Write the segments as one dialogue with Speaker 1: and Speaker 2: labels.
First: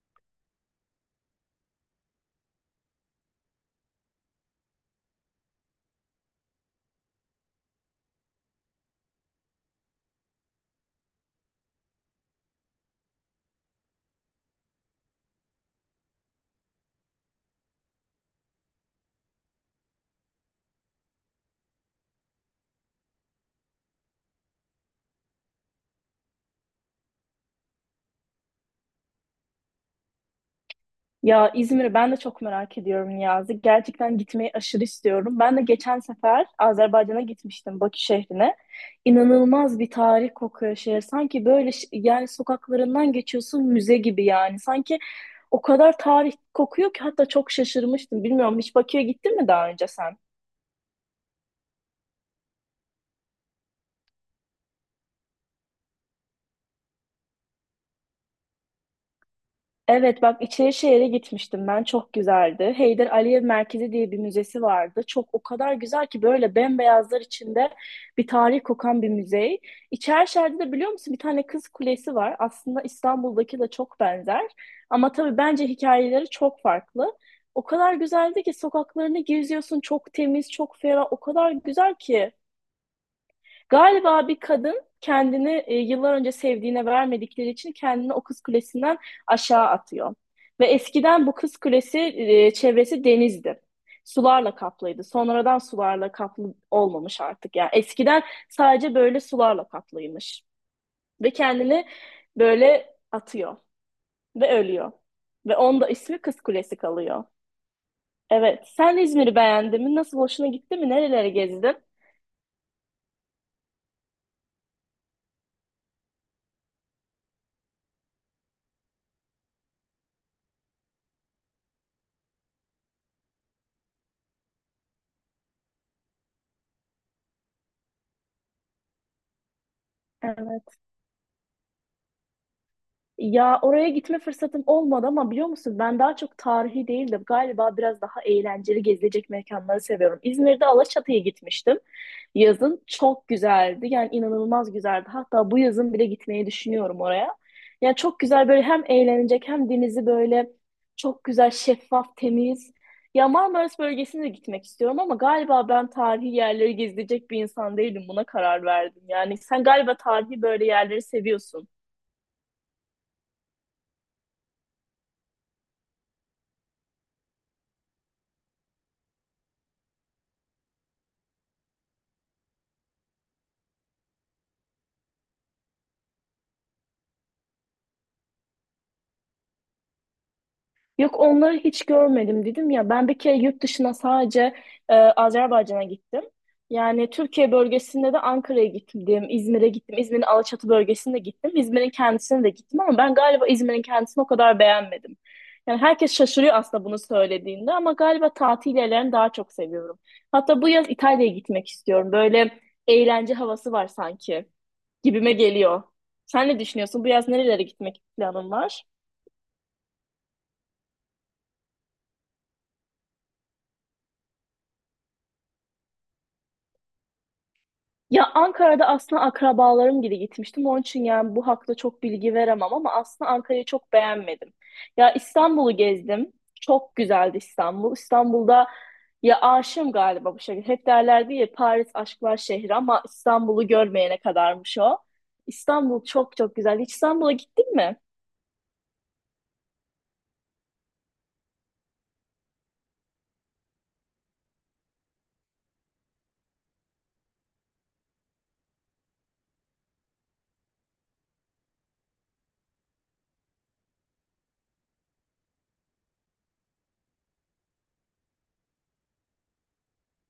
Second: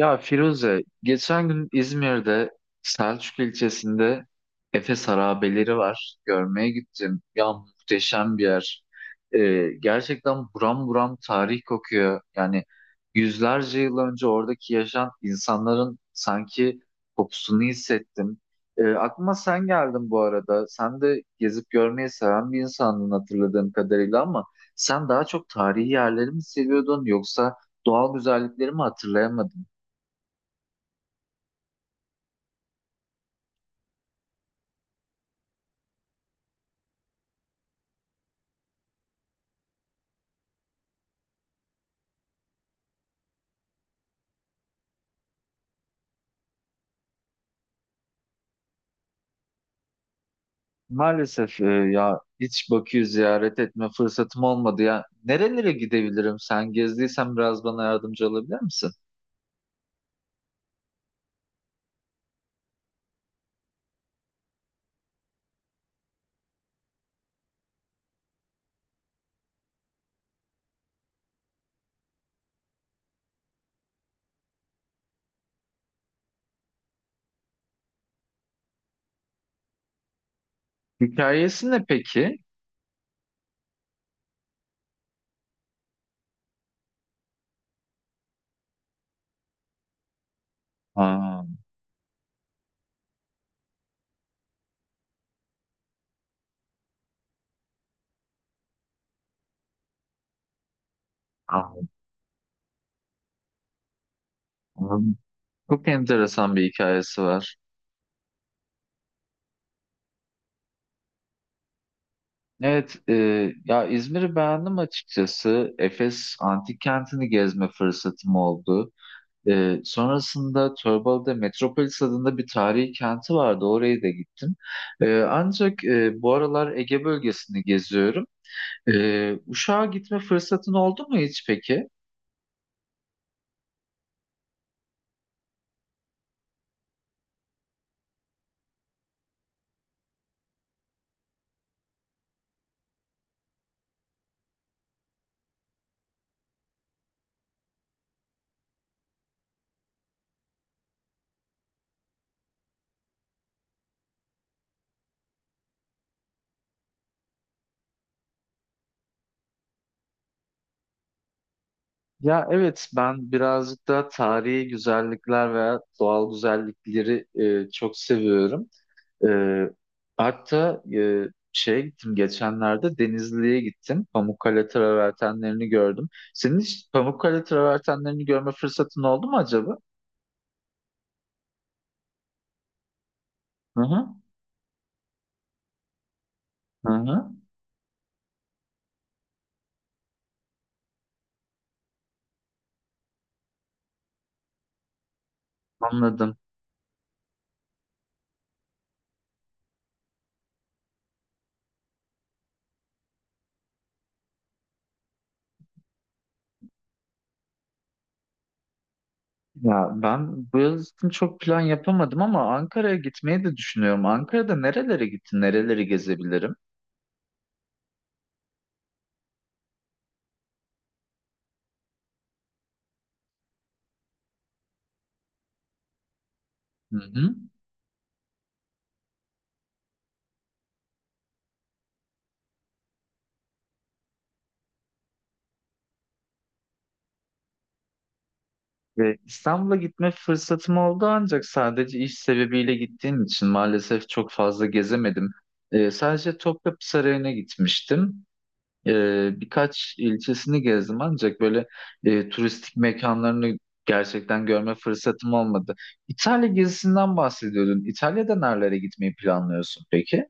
Speaker 1: Ya Firuze, geçen gün İzmir'de Selçuk ilçesinde Efes Harabeleri var. Görmeye gittim. Ya muhteşem bir yer. Gerçekten buram buram tarih kokuyor. Yani yüzlerce yıl önce oradaki yaşayan insanların sanki kokusunu hissettim. Aklıma sen geldin bu arada. Sen de gezip görmeyi seven bir insandın hatırladığım kadarıyla ama sen daha çok tarihi yerleri mi seviyordun yoksa doğal güzellikleri mi hatırlayamadın?
Speaker 2: Ya İzmir'i ben de çok merak ediyorum, Niyazi. Gerçekten gitmeyi aşırı istiyorum. Ben de geçen sefer Azerbaycan'a gitmiştim, Bakü şehrine. İnanılmaz bir tarih kokuyor şehir. Sanki böyle yani sokaklarından geçiyorsun, müze gibi yani. Sanki o kadar tarih kokuyor ki hatta çok şaşırmıştım. Bilmiyorum, hiç Bakü'ye gittin mi daha önce sen?
Speaker 1: Maalesef ya hiç Bakü'yü ziyaret etme fırsatım olmadı ya. Nerelere gidebilirim? Sen gezdiysen biraz bana yardımcı olabilir misin?
Speaker 2: Evet, bak Şehir'e gitmiştim ben, çok güzeldi. Heydar Aliyev Merkezi diye bir müzesi vardı. Çok, o kadar güzel ki böyle bembeyazlar içinde bir tarih kokan bir müze. İçerişehir'de de biliyor musun, bir tane kız kulesi var. Aslında İstanbul'daki de çok benzer. Ama tabii bence hikayeleri çok farklı. O kadar güzeldi ki sokaklarını geziyorsun, çok temiz, çok ferah, o kadar
Speaker 1: Hikayesi ne
Speaker 2: güzel ki.
Speaker 1: peki?
Speaker 2: Galiba bir kadın kendini yıllar önce sevdiğine vermedikleri için kendini o kız kulesinden aşağı atıyor. Ve eskiden bu
Speaker 1: Aa,
Speaker 2: kız kulesi, çevresi denizdi. Sularla kaplıydı. Sonradan sularla kaplı olmamış artık. Yani eskiden sadece böyle sularla kaplıymış. Ve
Speaker 1: aa,
Speaker 2: kendini böyle atıyor ve ölüyor. Ve onda
Speaker 1: çok
Speaker 2: ismi Kız
Speaker 1: enteresan bir
Speaker 2: Kulesi
Speaker 1: hikayesi
Speaker 2: kalıyor.
Speaker 1: var.
Speaker 2: Evet. Sen İzmir'i beğendin mi? Nasıl, hoşuna gitti mi? Nerelere gezdin?
Speaker 1: Evet, ya İzmir'i beğendim açıkçası. Efes Antik Kenti'ni gezme fırsatım oldu. Sonrasında Torbalı'da Metropolis adında bir tarihi kenti vardı. Oraya da gittim. Ancak bu aralar Ege bölgesini geziyorum. Uşak'a gitme fırsatın
Speaker 2: Evet.
Speaker 1: oldu mu hiç peki?
Speaker 2: Ya oraya gitme fırsatım olmadı ama biliyor musun, ben daha çok tarihi değil de galiba biraz daha eğlenceli gezilecek mekanları seviyorum. İzmir'de Alaçatı'ya gitmiştim. Yazın çok güzeldi. Yani inanılmaz güzeldi. Hatta bu yazın bile gitmeyi düşünüyorum oraya. Yani çok güzel, böyle hem eğlenecek hem denizi böyle çok güzel, şeffaf, temiz. Ya Marmaris bölgesine de gitmek istiyorum ama galiba ben tarihi yerleri gezilecek bir insan değilim. Buna karar verdim. Yani sen galiba tarihi böyle yerleri seviyorsun.
Speaker 1: Ya evet, ben birazcık da tarihi güzellikler veya doğal güzellikleri çok seviyorum. Ee, Hatta şeye gittim, geçenlerde Denizli'ye gittim. Pamukkale travertenlerini gördüm. Senin hiç Pamukkale travertenlerini görme fırsatın oldu mu acaba?
Speaker 2: Yok, onları hiç görmedim dedim ya. Ben bir kere yurt
Speaker 1: Hı
Speaker 2: dışına
Speaker 1: hı.
Speaker 2: sadece Azerbaycan'a gittim.
Speaker 1: Hı
Speaker 2: Yani
Speaker 1: hı.
Speaker 2: Türkiye bölgesinde de Ankara'ya gittim, İzmir'e gittim, İzmir'in Alaçatı bölgesine gittim, İzmir'in kendisine de gittim ama ben galiba İzmir'in kendisini o kadar beğenmedim. Yani herkes
Speaker 1: Anladım.
Speaker 2: şaşırıyor aslında bunu söylediğinde ama galiba tatil yerlerini daha çok seviyorum. Hatta bu yaz İtalya'ya gitmek istiyorum. Böyle eğlence havası var sanki, gibime geliyor. Sen ne düşünüyorsun? Bu yaz nerelere gitmek planın var?
Speaker 1: Ya ben bu yıl için çok plan yapamadım ama Ankara'ya gitmeyi de düşünüyorum. Ankara'da nerelere gittin, nereleri gezebilirim?
Speaker 2: Ya Ankara'da aslında akrabalarım gibi gitmiştim. Onun için yani bu hakta çok bilgi veremem ama aslında Ankara'yı çok beğenmedim. Ya İstanbul'u gezdim. Çok
Speaker 1: Hı hı.
Speaker 2: güzeldi İstanbul. İstanbul'da ya aşığım galiba bu şekilde. Hep derlerdi ya, Paris aşklar şehri ama İstanbul'u görmeyene kadarmış o. İstanbul çok çok güzel. Hiç İstanbul'a gittin mi?
Speaker 1: Ve İstanbul'a gitme fırsatım oldu ancak sadece iş sebebiyle gittiğim için maalesef çok fazla gezemedim. Sadece Topkapı Sarayı'na gitmiştim. Birkaç ilçesini gezdim ancak böyle turistik mekanlarını gerçekten görme fırsatım olmadı. İtalya gezisinden bahsediyordun. İtalya'da nerelere gitmeyi planlıyorsun peki?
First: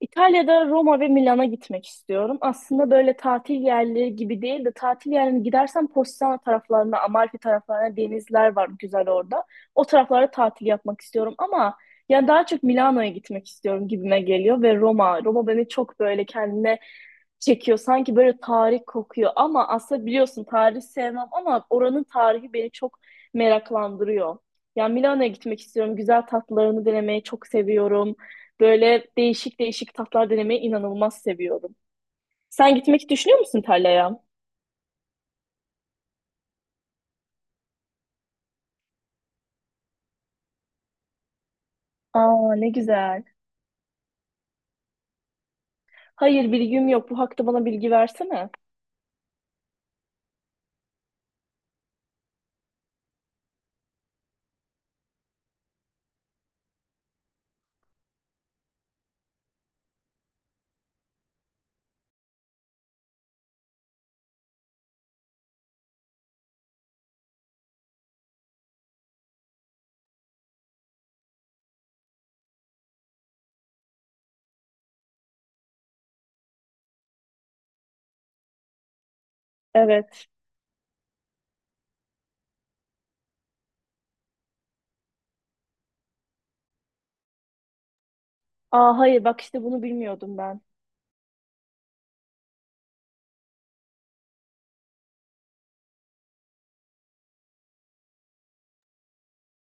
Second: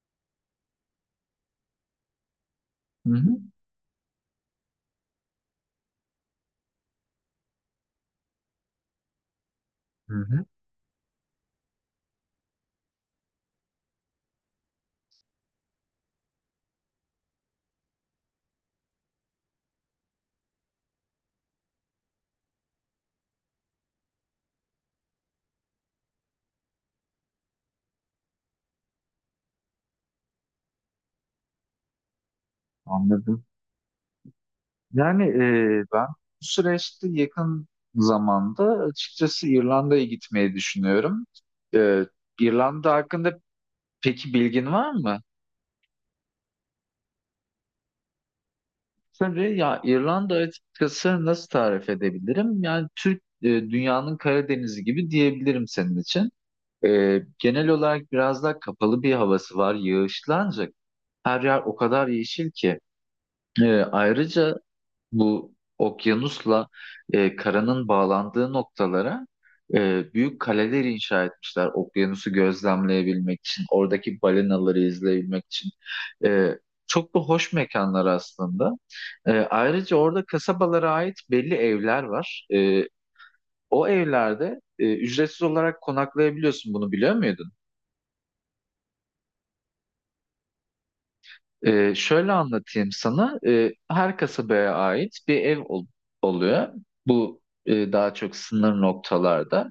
Speaker 2: İtalya'da Roma ve Milan'a gitmek istiyorum. Aslında
Speaker 1: Hı
Speaker 2: böyle
Speaker 1: hı.
Speaker 2: tatil yerleri gibi değil de tatil yerine gidersem Positano taraflarına, Amalfi taraflarına denizler var güzel orada. O
Speaker 1: Hı
Speaker 2: taraflara
Speaker 1: hı.
Speaker 2: tatil yapmak istiyorum ama yani daha çok Milano'ya gitmek istiyorum gibime geliyor ve Roma. Roma beni çok böyle kendine çekiyor. Sanki böyle tarih kokuyor ama aslında biliyorsun tarih sevmem ama oranın tarihi beni çok meraklandırıyor. Yani Milano'ya gitmek istiyorum. Güzel tatlarını denemeyi çok seviyorum. Böyle değişik değişik tatlar denemeyi inanılmaz seviyorum. Sen gitmek düşünüyor
Speaker 1: Anladım.
Speaker 2: musun İtalya'ya?
Speaker 1: Yani ben bu süreçte yakın zamanda açıkçası İrlanda'ya gitmeyi düşünüyorum. E,
Speaker 2: Aa, ne
Speaker 1: İrlanda
Speaker 2: güzel.
Speaker 1: hakkında peki bilgin var mı?
Speaker 2: Hayır, bilgim yok. Bu hakta bana bilgi versene.
Speaker 1: Tabii ya, İrlanda açıkçası nasıl tarif edebilirim? Yani dünyanın Karadeniz'i gibi diyebilirim senin için. Genel olarak biraz daha kapalı bir havası var. Yağışlı ancak her yer o kadar yeşil ki. Ayrıca bu okyanusla karanın bağlandığı noktalara büyük kaleler inşa etmişler. Okyanusu gözlemleyebilmek için, oradaki balinaları izleyebilmek için. E, Çok da hoş mekanlar aslında. Ayrıca orada
Speaker 2: Evet.
Speaker 1: kasabalara ait belli evler var. O evlerde ücretsiz olarak konaklayabiliyorsun. Bunu biliyor muydun?
Speaker 2: Aa, hayır bak işte bunu bilmiyordum ben.
Speaker 1: Şöyle anlatayım sana. Her kasabaya ait bir ev oluyor. Bu daha çok sınır noktalarda.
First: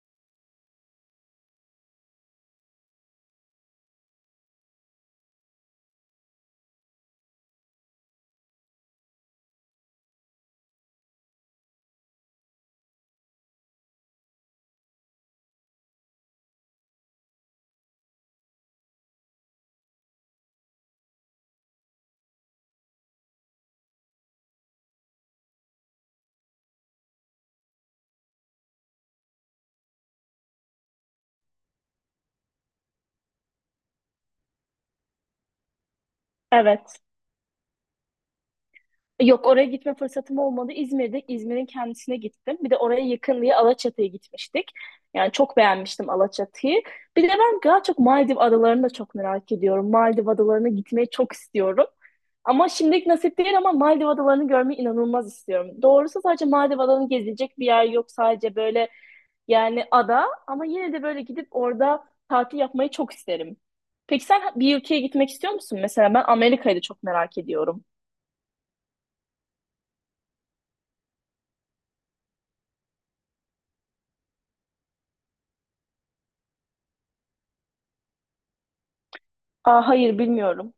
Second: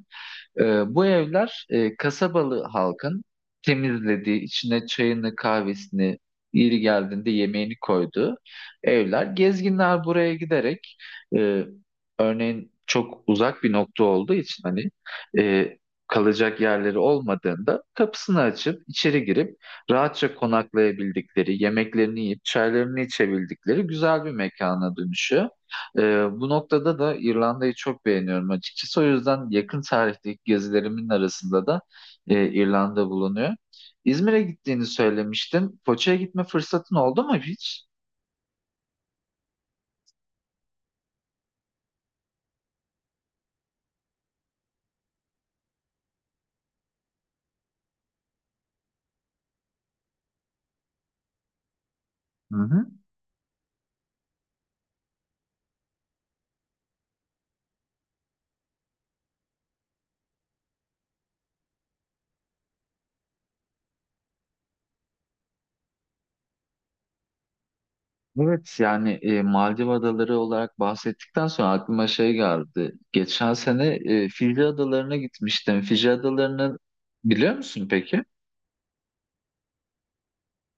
Speaker 1: Bu evler kasabalı halkın temizlediği, içine çayını, kahvesini, yeri geldiğinde yemeğini koyduğu evler. Gezginler buraya giderek e, örneğin çok uzak bir nokta olduğu için hani e, kalacak yerleri olmadığında kapısını açıp içeri girip rahatça konaklayabildikleri, yemeklerini yiyip çaylarını içebildikleri güzel bir mekana dönüşüyor. Ee, Bu noktada da İrlanda'yı çok beğeniyorum açıkçası. O yüzden yakın tarihteki gezilerimin arasında da İrlanda bulunuyor. İzmir'e gittiğini söylemiştin. Foça'ya gitme fırsatın
Speaker 2: Evet.
Speaker 1: oldu mu hiç?
Speaker 2: Yok, oraya gitme fırsatım olmadı. İzmir'de İzmir'in kendisine gittim. Bir de oraya yakın diye Alaçatı'ya gitmiştik. Yani çok beğenmiştim Alaçatı'yı. Bir de ben daha çok Maldiv adalarını da çok merak ediyorum. Maldiv adalarına gitmeyi çok istiyorum.
Speaker 1: Hı
Speaker 2: Ama
Speaker 1: hı.
Speaker 2: şimdilik nasip değil ama Maldiv adalarını görmeyi inanılmaz istiyorum. Doğrusu sadece Maldiv adalarını gezilecek bir yer yok. Sadece böyle yani ada ama yine de böyle gidip orada tatil yapmayı çok isterim. Peki sen bir ülkeye gitmek istiyor musun? Mesela ben Amerika'yı da çok merak ediyorum.
Speaker 1: Evet, yani Maldiv Adaları olarak bahsettikten sonra aklıma şey geldi. Geçen sene Fiji Adaları'na gitmiştim. Fiji Adaları'nı biliyor musun peki?
Speaker 2: Aa, hayır bilmiyorum.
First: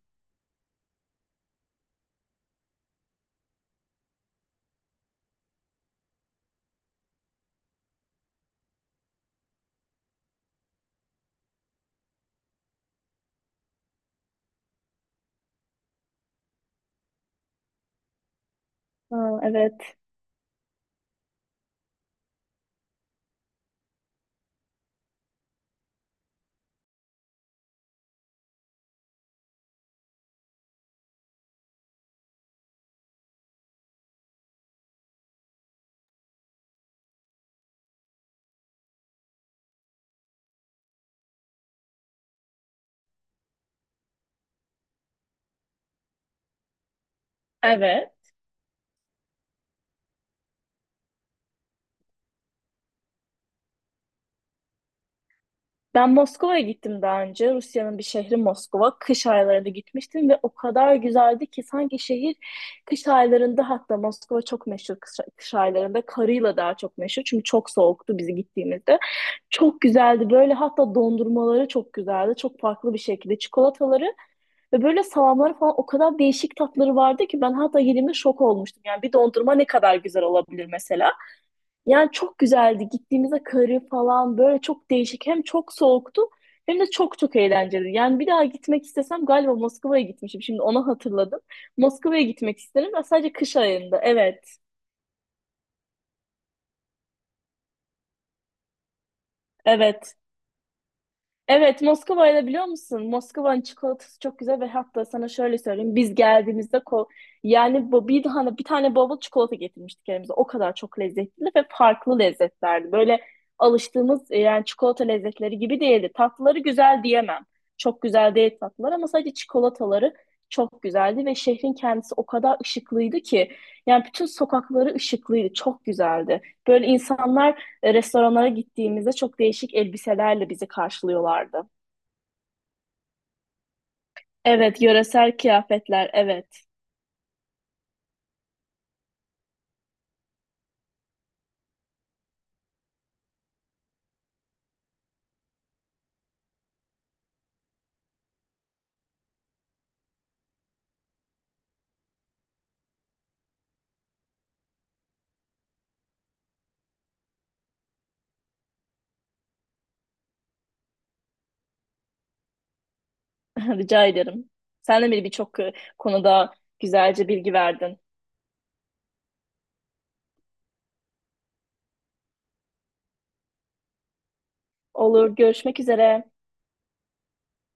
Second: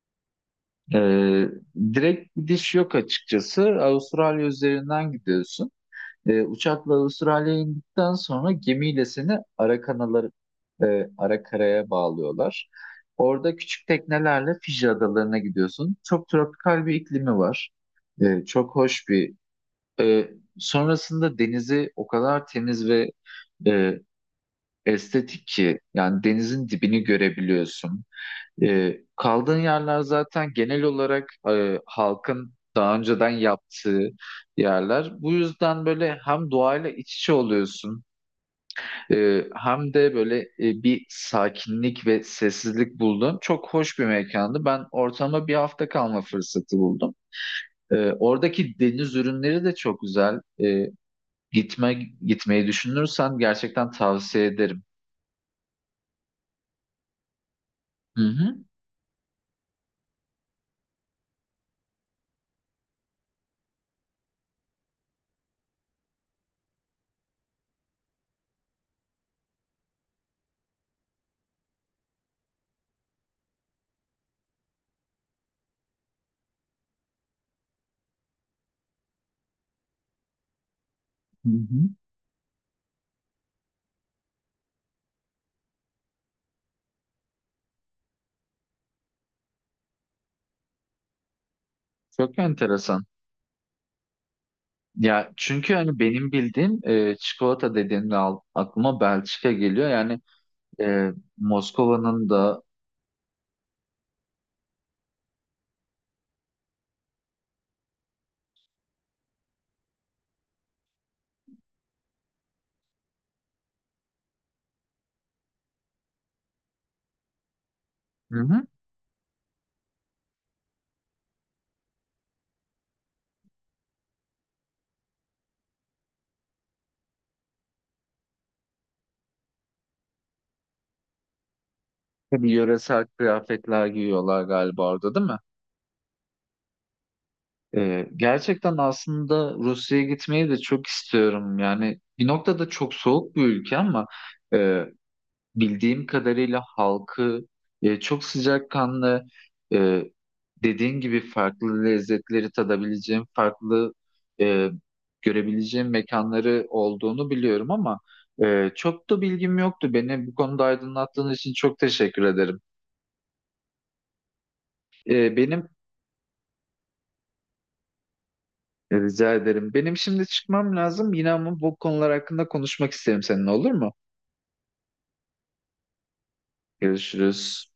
Speaker 1: Ee, Direkt gidiş yok açıkçası. Avustralya üzerinden gidiyorsun. Uçakla Avustralya'ya indikten sonra gemiyle seni ara karaya bağlıyorlar. Orada küçük teknelerle Fiji adalarına gidiyorsun. Çok tropikal bir iklimi var. E, çok hoş bir.
Speaker 2: Aa, evet.
Speaker 1: E, Sonrasında denizi o kadar temiz ve e, estetik ki yani denizin dibini görebiliyorsun. Kaldığın yerler zaten genel olarak halkın daha önceden yaptığı yerler. Bu yüzden böyle hem doğayla iç içe oluyorsun, hem de böyle bir sakinlik ve sessizlik buldun. Çok hoş bir mekandı. Ben ortama bir hafta kalma fırsatı buldum.
Speaker 2: Evet.
Speaker 1: Oradaki deniz ürünleri de çok güzel. Gitme Gitmeyi düşünürsen gerçekten tavsiye ederim.
Speaker 2: Ben Moskova'ya gittim daha önce. Rusya'nın bir
Speaker 1: Hı
Speaker 2: şehri
Speaker 1: hı.
Speaker 2: Moskova. Kış aylarında gitmiştim ve o kadar güzeldi ki sanki şehir kış aylarında, hatta Moskova çok meşhur kış aylarında karıyla daha çok meşhur. Çünkü çok soğuktu bizi gittiğimizde. Çok güzeldi, böyle hatta dondurmaları çok güzeldi. Çok farklı bir şekilde çikolataları ve böyle salamları falan o kadar değişik tatları vardı ki ben hatta yediğimde şok olmuştum. Yani bir dondurma ne kadar güzel olabilir mesela.
Speaker 1: Hı hı.
Speaker 2: Yani çok güzeldi. Gittiğimizde karı falan böyle çok değişik. Hem çok soğuktu hem de çok çok eğlenceli. Yani bir daha gitmek istesem galiba Moskova'ya gitmişim. Şimdi onu hatırladım. Moskova'ya
Speaker 1: Çok
Speaker 2: gitmek isterim ve
Speaker 1: enteresan.
Speaker 2: sadece kış ayında. Evet,
Speaker 1: Ya çünkü hani benim bildiğim çikolata dediğimde aklıma Belçika geliyor.
Speaker 2: evet.
Speaker 1: Yani e,
Speaker 2: Evet,
Speaker 1: Moskova'nın
Speaker 2: Moskova'yı da
Speaker 1: da
Speaker 2: biliyor musun? Moskova'nın çikolatası çok güzel ve hatta sana şöyle söyleyeyim. Biz geldiğimizde yani bu bir tane bavul çikolata getirmiştik elimize. O kadar çok lezzetli ve farklı lezzetlerdi. Böyle alıştığımız yani çikolata lezzetleri gibi değildi. Tatlıları güzel diyemem. Çok güzel
Speaker 1: hı
Speaker 2: değil
Speaker 1: hı,
Speaker 2: tatlılar ama sadece çikolataları çok güzeldi ve şehrin kendisi o kadar ışıklıydı ki yani bütün sokakları ışıklıydı. Çok güzeldi. Böyle insanlar restoranlara gittiğimizde çok değişik elbiselerle bizi karşılıyorlardı.
Speaker 1: tabii yöresel kıyafetler giyiyorlar
Speaker 2: Evet,
Speaker 1: galiba orada, değil mi?
Speaker 2: yöresel kıyafetler, evet.
Speaker 1: Gerçekten aslında Rusya'ya gitmeyi de çok istiyorum. Yani bir noktada çok soğuk bir ülke ama bildiğim kadarıyla halkı çok sıcakkanlı, e, dediğin gibi farklı lezzetleri tadabileceğim, farklı e, görebileceğim mekanları olduğunu biliyorum ama çok da bilgim yoktu. Beni bu konuda aydınlattığın için çok teşekkür ederim.
Speaker 2: Rica ederim. Sen de beni
Speaker 1: E,
Speaker 2: birçok
Speaker 1: benim
Speaker 2: konuda güzelce bilgi verdin.
Speaker 1: rica ederim. Benim şimdi çıkmam lazım. Yine ama bu konular hakkında konuşmak isterim seninle, olur mu?
Speaker 2: Olur, görüşmek üzere.
Speaker 1: Görüşürüz.